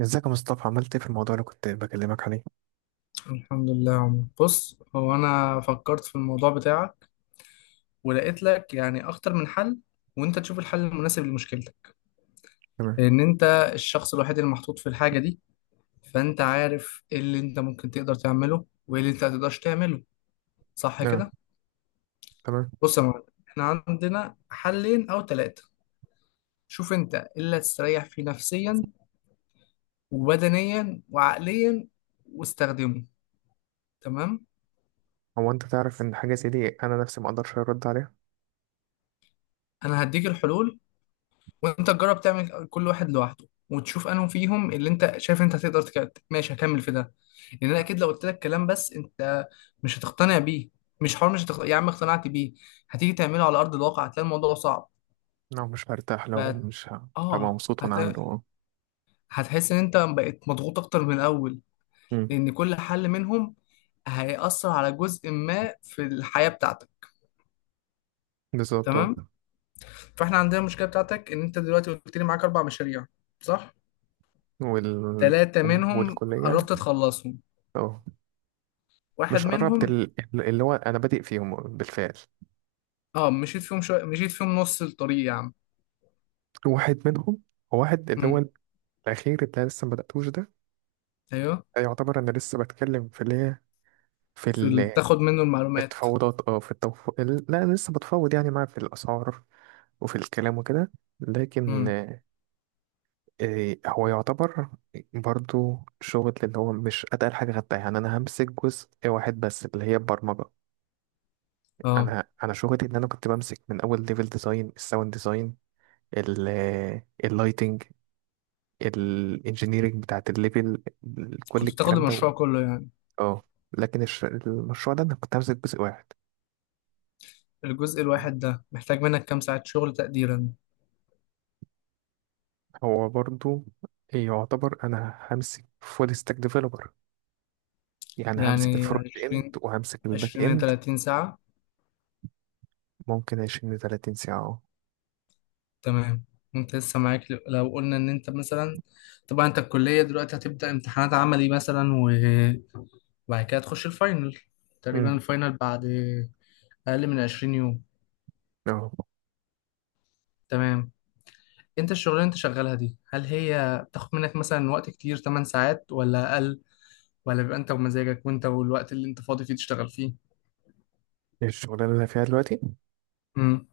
ازيك يا مصطفى، عملت ايه في الموضوع اللي كنت بكلمك عليه؟ الحمد لله يا عمر، بص. هو انا فكرت في الموضوع بتاعك ولقيت لك يعني اكتر من حل، وانت تشوف الحل المناسب لمشكلتك، تمام. لان انت الشخص الوحيد اللي محطوط في الحاجه دي. فانت عارف ايه اللي انت ممكن تقدر تعمله وايه اللي انت ما تقدرش تعمله. صح اه. كده؟ تمام. بص يا معلم، احنا عندنا حلين او ثلاثه. شوف انت إيه اللي هتستريح فيه نفسيا وبدنيا وعقليا واستخدمه. تمام. هو انت تعرف ان حاجه زي دي انا نفسي ما اقدرش ارد عليها. انا هديك الحلول، وانت تجرب تعمل كل واحد لوحده وتشوف انهم فيهم اللي انت شايف انت هتقدر ماشي، هكمل في ده. لان انا اكيد لو قلت لك كلام بس انت مش هتقتنع بيه. مش حوار مش هتق... يا عم اقتنعت بيه، هتيجي تعمله على ارض الواقع هتلاقي الموضوع صعب. لا مش هرتاح، لو ف... مش هبقى اه مبسوط وانا عامله. هتلاقي، اه. هتحس ان انت بقيت مضغوط اكتر من الاول. أمم، لان كل حل منهم هيأثر على جزء ما في الحياة بتاعتك. بالظبط تمام. اه. فاحنا عندنا المشكلة بتاعتك ان انت دلوقتي قلت لي معاك اربع مشاريع، صح. وال ثلاثة منهم والكليه. قربت تخلصهم، اه. واحد مش قربت منهم، اللي هو انا بادئ فيهم بالفعل. اه، مشيت فيهم شويه، مشيت فيهم نص الطريق يا عم. واحد منهم، هو واحد اللي هو امم. الاخير اللي أنا لسه ما بداتوش ده، ايوه. يعتبر انا لسه بتكلم في اللي هي، في ال- بتاخد منه المعلومات. التفاوضات. لا انا لسه بتفاوض يعني معاه في الاسعار وفي الكلام وكده. لكن امم. آه، آه، هو يعتبر برضو شغل اللي هو مش اتقل حاجه خدتها، يعني انا همسك جزء واحد بس اللي هي البرمجه. اه، انا شغلي ان انا كنت بمسك من اول ليفل ديزاين، الساوند ديزاين، اللايتنج، الانجينيرنج بتاعت الليفل، كل كنت بتاخد الكلام ده المشروع كله يعني. اه لكن المشروع ده انا كنت همسك جزء واحد. الجزء الواحد ده محتاج منك كام ساعة شغل تقديرا؟ هو برضو يعتبر انا همسك فول ستاك ديفلوبر، يعني همسك يعني الفرونت اند وهمسك الباك 20 ل اند. 30 ساعة. ممكن 20 ل 30 ساعة. اه. تمام. وانت لسه معاك، لو قلنا ان انت مثلا، طبعا انت الكلية دلوقتي هتبدأ امتحانات عملي مثلا، وبعد كده تخش الفاينل. امم تقريبا الفاينل بعد اقل من 20 يوم. اه. تمام. انت الشغلانه اللي انت شغالها دي هل هي بتاخد منك مثلا وقت كتير، 8 ساعات ولا اقل؟ ولا بيبقى انت ومزاجك وانت والوقت اللي انت فاضي فيه تشتغل فيه؟ الشغلانة اللي أنا فيها دلوقتي، امم.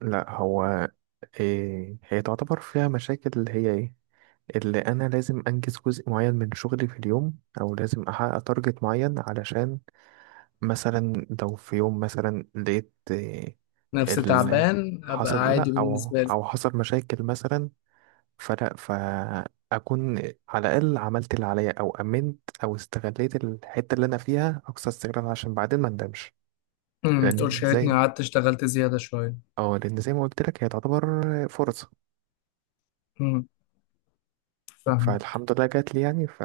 لا هو إيه هي تعتبر فيها مشاكل اللي هي ايه. اللي انا لازم انجز جزء معين من شغلي في اليوم، او لازم احقق تارجت معين علشان مثلا لو في يوم مثلا لقيت إيه، نفس ال تعبان ابقى حصل، عادي لا او بالنسبه لي. او حصل مشاكل مثلا، فلا فاكون على الاقل عملت اللي عليا، او امنت، او استغليت الحتة اللي انا فيها اقصى استغلال عشان بعدين ما ندمش. امم، لأن تقولش يا ريتني زي قعدت اشتغلت زياده شويه. اه لأن زي ما قلت لك هي تعتبر فرصة. امم، فاهم. فالحمد لله جات لي يعني.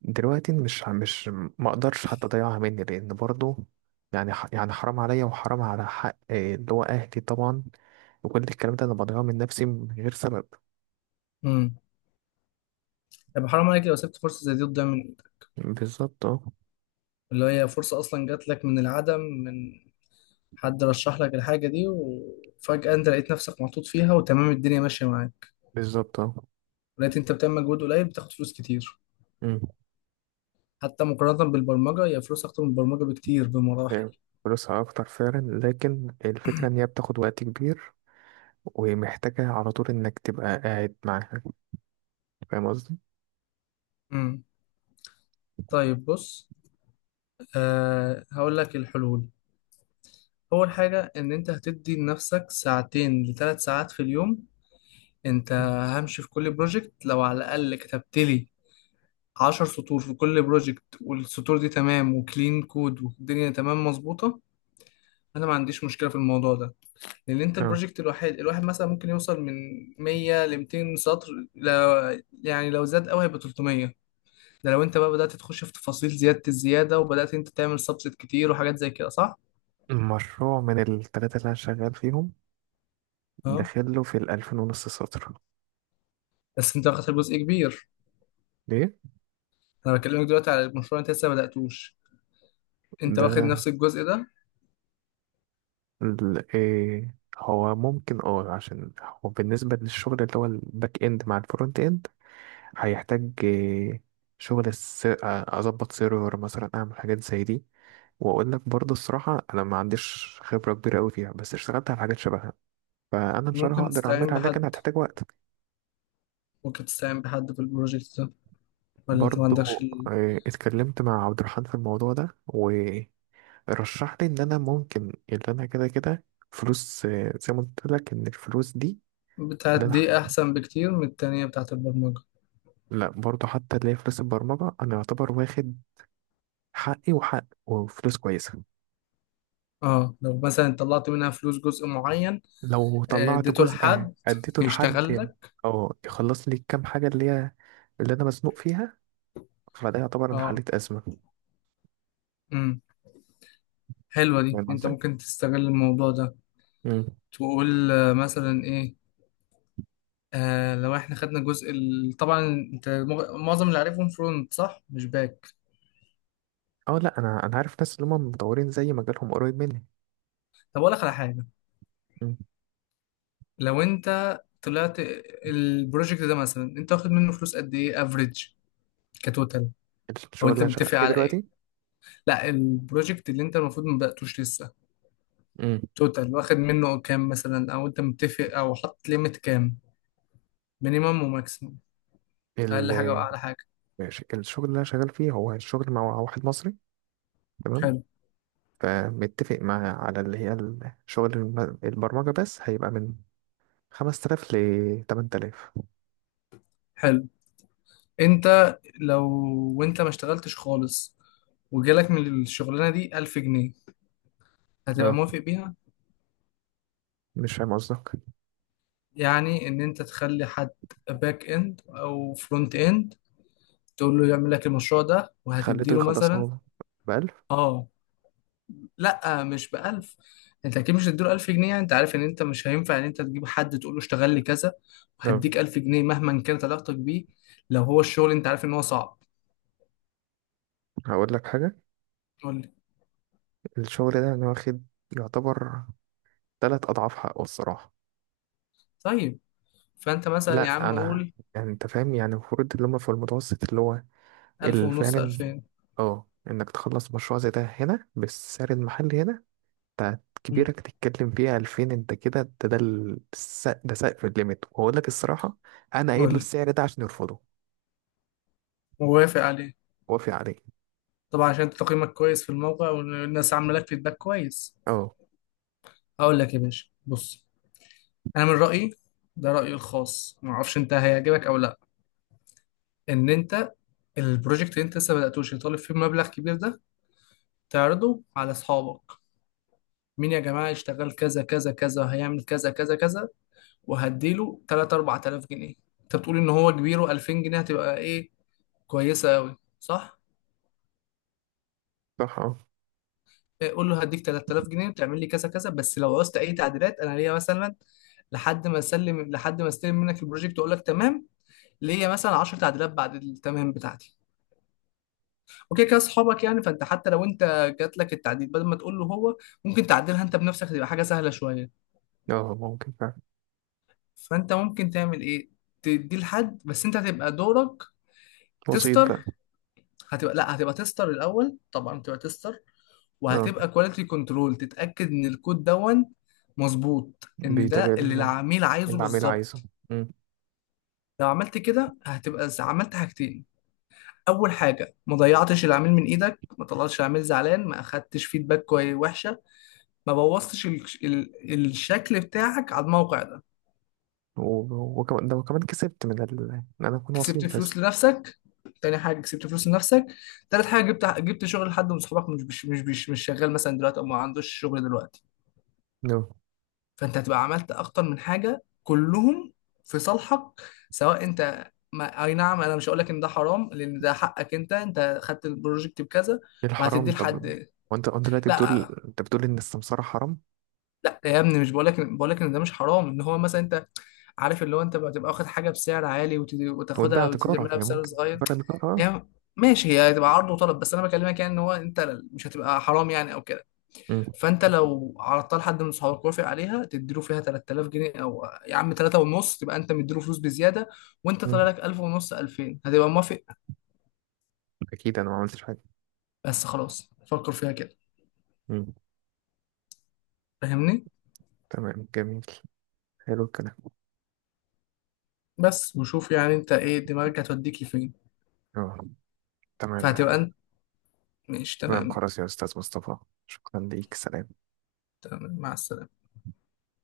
دلوقتي مش مش ما اقدرش حتى اضيعها مني، لان برضو يعني حرام عليا، وحرام على حق اللي هو اهلي طبعا، وكل الكلام ده انا بضيعه من نفسي من غير سبب. امم. طب حرام عليك لو سبت فرصه زي دي تضيع من ايدك. بالظبط اه. اللي هي فرصه اصلا جات لك من العدم، من حد رشح لك الحاجه دي وفجاه انت لقيت نفسك محطوط فيها وتمام الدنيا ماشيه معاك. بالظبط اه. لقيت انت بتعمل مجهود قليل بتاخد فلوس كتير. أمم، حتى مقارنة بالبرمجة، هي فلوس أكتر من البرمجة بكتير بمراحل. أيوة. فلوسها اكتر فعلا، لكن الفكرة ان هي بتاخد وقت كبير ومحتاجة على طول انك تبقى قاعد معاها. فاهم قصدي؟ امم. طيب بص، أه هقول لك الحلول. أول حاجة إن أنت هتدي لنفسك ساعتين لثلاث ساعات في اليوم. أنت أمم. همشي في كل بروجكت، لو على الأقل كتبت لي عشر سطور في كل بروجكت والسطور دي تمام وكلين كود والدنيا تمام مظبوطة، أنا ما عنديش مشكلة في الموضوع ده. لأن أنت اه. البروجكت الواحد الواحد مثلا ممكن يوصل من 100 ل 200 سطر. لا يعني لو زاد قوي هيبقى 300. ده لو انت بقى بدأت تخش في تفاصيل زيادة الزيادة وبدأت انت تعمل سبسيت كتير وحاجات زي كده، صح؟ المشروع من التلاتة اللي أنا شغال فيهم اه، داخله في 2500 سطر. بس انت واخد جزء كبير. ليه؟ انا بكلمك دلوقتي على المشروع انت لسه ما بدأتوش، انت ده واخد نفس الجزء ده. إيه هو ممكن. اه عشان هو بالنسبة للشغل اللي هو الباك اند مع الفرونت اند هيحتاج إيه شغل أظبط سيرفر مثلا، أعمل حاجات زي دي. وأقول لك برضه الصراحة أنا ما عنديش خبرة كبيرة أوي فيها، بس اشتغلت على حاجات شبهها، فأنا إن شاء الله ممكن هقدر تستعين أعملها لكن بحد؟ هتحتاج وقت. ممكن تستعين بحد في البروجكت ده، ولا انت ما برضه عندكش اتكلمت مع عبد الرحمن في الموضوع ده. رشح لي ان انا ممكن اللي انا كده كده فلوس. زي ما قلت لك ان الفلوس دي بتاعت اللي انا دي احسن بكتير من التانية بتاعت البرمجة؟ لا برضه حتى اللي هي فلوس البرمجة، انا يعتبر واخد حقي، وحق، وفلوس كويسة. اه، لو مثلا طلعت منها فلوس جزء معين، لو آه، طلعت اديته جزء، لحد اديته لحد يشتغل يعني لك. او يخلص لي الكام حاجة اللي هي اللي انا مزنوق فيها، فده يعتبر انا اه. حليت ازمة. امم. حلوة دي، فاهم انت قصدي؟ ممكن تستغل الموضوع ده. مم. تقول آه، مثلا ايه، آه لو احنا خدنا جزء طبعا انت معظم اللي عارفهم فرونت، صح، مش باك. اه. لا انا عارف ناس اللي هم مطورين، زي مجالهم قريب مني. طب اقول لك على حاجه. مم. لو انت طلعت البروجكت ده مثلا، انت واخد منه فلوس قد ايه افريج كتوتال؟ او الشغل اللي انت انا شغال متفق فيه على ايه؟ دلوقتي. لا البروجكت اللي انت المفروض ما بداتوش لسه، توتال واخد منه كام مثلا، او انت متفق او حاطط ليميت كام، مينيمم وماكسيمم، اقل حاجه مم. واعلى حاجه. ماشي، الشغل اللي انا شغال فيه هو الشغل مع واحد مصري. تمام. حلو. فمتفق معاه على اللي هي الشغل البرمجة بس، هيبقى من 5000 ل 8000. حلو. انت لو، وانت ما اشتغلتش خالص، وجالك من الشغلانه دي 1000 جنيه، هتبقى اه موافق بيها؟ مش فاهم قصدك. يعني ان انت تخلي حد، باك اند او فرونت اند، تقول له يعمل لك المشروع ده خليته وهتديله مثلا. يخلصها ب 1000. اه، لا مش ب 1000. انت اكيد مش هتديله 1000 جنيه. يعني انت عارف ان انت مش هينفع ان انت تجيب حد تقول له اشتغل لي كذا اه وهديك 1000 جنيه مهما كانت علاقتك بيه. لو هو الشغل انت عارف ان هو صعب. هقول لك حاجة، قول لي. الشغل ده انا واخد يعتبر 3 أضعاف حقه الصراحة. طيب، فانت مثلا يا لا عم أنا قول يعني أنت فاهم، يعني المفروض اللي هما في المتوسط اللي هو 1000 اللي ونص، فعلا. 2000. اه إنك تخلص مشروع زي ده هنا بالسعر المحلي هنا بتاعت مم. كبيرك تتكلم فيها 2000. انت كده ده سقف الليميت. وهقول لك الصراحة انا قايل قول له لي. السعر ده عشان يرفضه. موافق عليه. وافق عليه. طبعا عشان انت تقييمك كويس في الموقع والناس عامله لك فيدباك كويس. اه. هقول لك يا باشا، بص، انا من رايي، ده رايي الخاص ما اعرفش انت هيعجبك او لا، ان انت البروجكت اللي انت لسه بداتوش اللي طالب فيه مبلغ كبير ده تعرضه على اصحابك. مين يا جماعه يشتغل كذا كذا كذا، هيعمل كذا كذا كذا، وهديله 3، 4000 جنيه. انت بتقول ان هو كبير و2000 جنيه هتبقى ايه، كويسه قوي، صح؟ صح اه. إيه، قول له هديك 3000 جنيه وتعمل لي كذا كذا، بس لو عوزت اي تعديلات انا ليا مثلا، لحد ما اسلم، لحد ما استلم منك البروجكت واقول لك تمام، ليا مثلا 10 تعديلات بعد التمام بتاعتي. وكده كده اصحابك يعني. فانت حتى لو انت جات لك التعديل بدل ما تقول له هو، ممكن تعدلها انت بنفسك، تبقى حاجه سهله شويه. اه ممكن فعلا. فانت ممكن تعمل ايه، تدي لحد، بس انت هتبقى دورك وسيط تستر. بقى. هتبقى، لا، هتبقى تستر الاول طبعا، تبقى تستر، اه. وهتبقى كواليتي كنترول تتاكد ان الكود دون مظبوط، ان بيتابع ده اللي اللي العميل عايزه العميل عايزه. بالظبط. مم. لو عملت كده هتبقى عملت حاجتين. اول حاجه ما ضيعتش العميل من ايدك، ما طلعتش العميل زعلان، ما اخدتش فيدباك كويس وحشه، ما بوظتش الشكل بتاعك على الموقع ده. وكمان ده، وكمان كسبت من ان انا اكون كسبت وسيط بس. فلوس لنفسك. تاني حاجه كسبت فلوس لنفسك. تالت حاجه جبت، جبت شغل لحد من صحابك مش شغال مثلا دلوقتي او ما عندوش شغل دلوقتي. نو فانت هتبقى عملت اكتر من حاجه كلهم في صالحك. سواء انت ما... اي نعم، انا مش هقول لك ان ده حرام لان ده حقك انت، انت خدت البروجكت بكذا الحرام وهتديه طب. لحد. وانت دلوقتي لا بتقول ان السمسارة حرام. لا يا ابني، مش بقولك، بقولك ان ده مش حرام، ان هو مثلا انت عارف اللي هو انت بتبقى واخد حاجه بسعر عالي وتباع وتاخدها تجارة، وتعملها هي بسعر ممكن صغير. تباع تجارة اه. هي، ماشي، هي هتبقى عرض وطلب، بس انا بكلمك يعني ان هو انت مش هتبقى حرام يعني او كده. مم. فانت لو عرضتها لحد من صحابك وافق عليها تديله فيها 3000 جنيه او يا عم 3 ونص، تبقى انت مديله فلوس بزياده، وانت طالع مم. لك 1000 ونص، 2000، هتبقى موافق. اكيد انا ما عملتش حاجة. بس خلاص فكر فيها كده. مم. فاهمني؟ تمام جميل، حلو الكلام. بس وشوف يعني انت ايه دماغك هتوديك لفين. آه، تمام. فهتبقى انت، ماشي تمام تمام. خلاص يا أستاذ مصطفى، شكرا ليك، سلام. تمام، مع السلامه.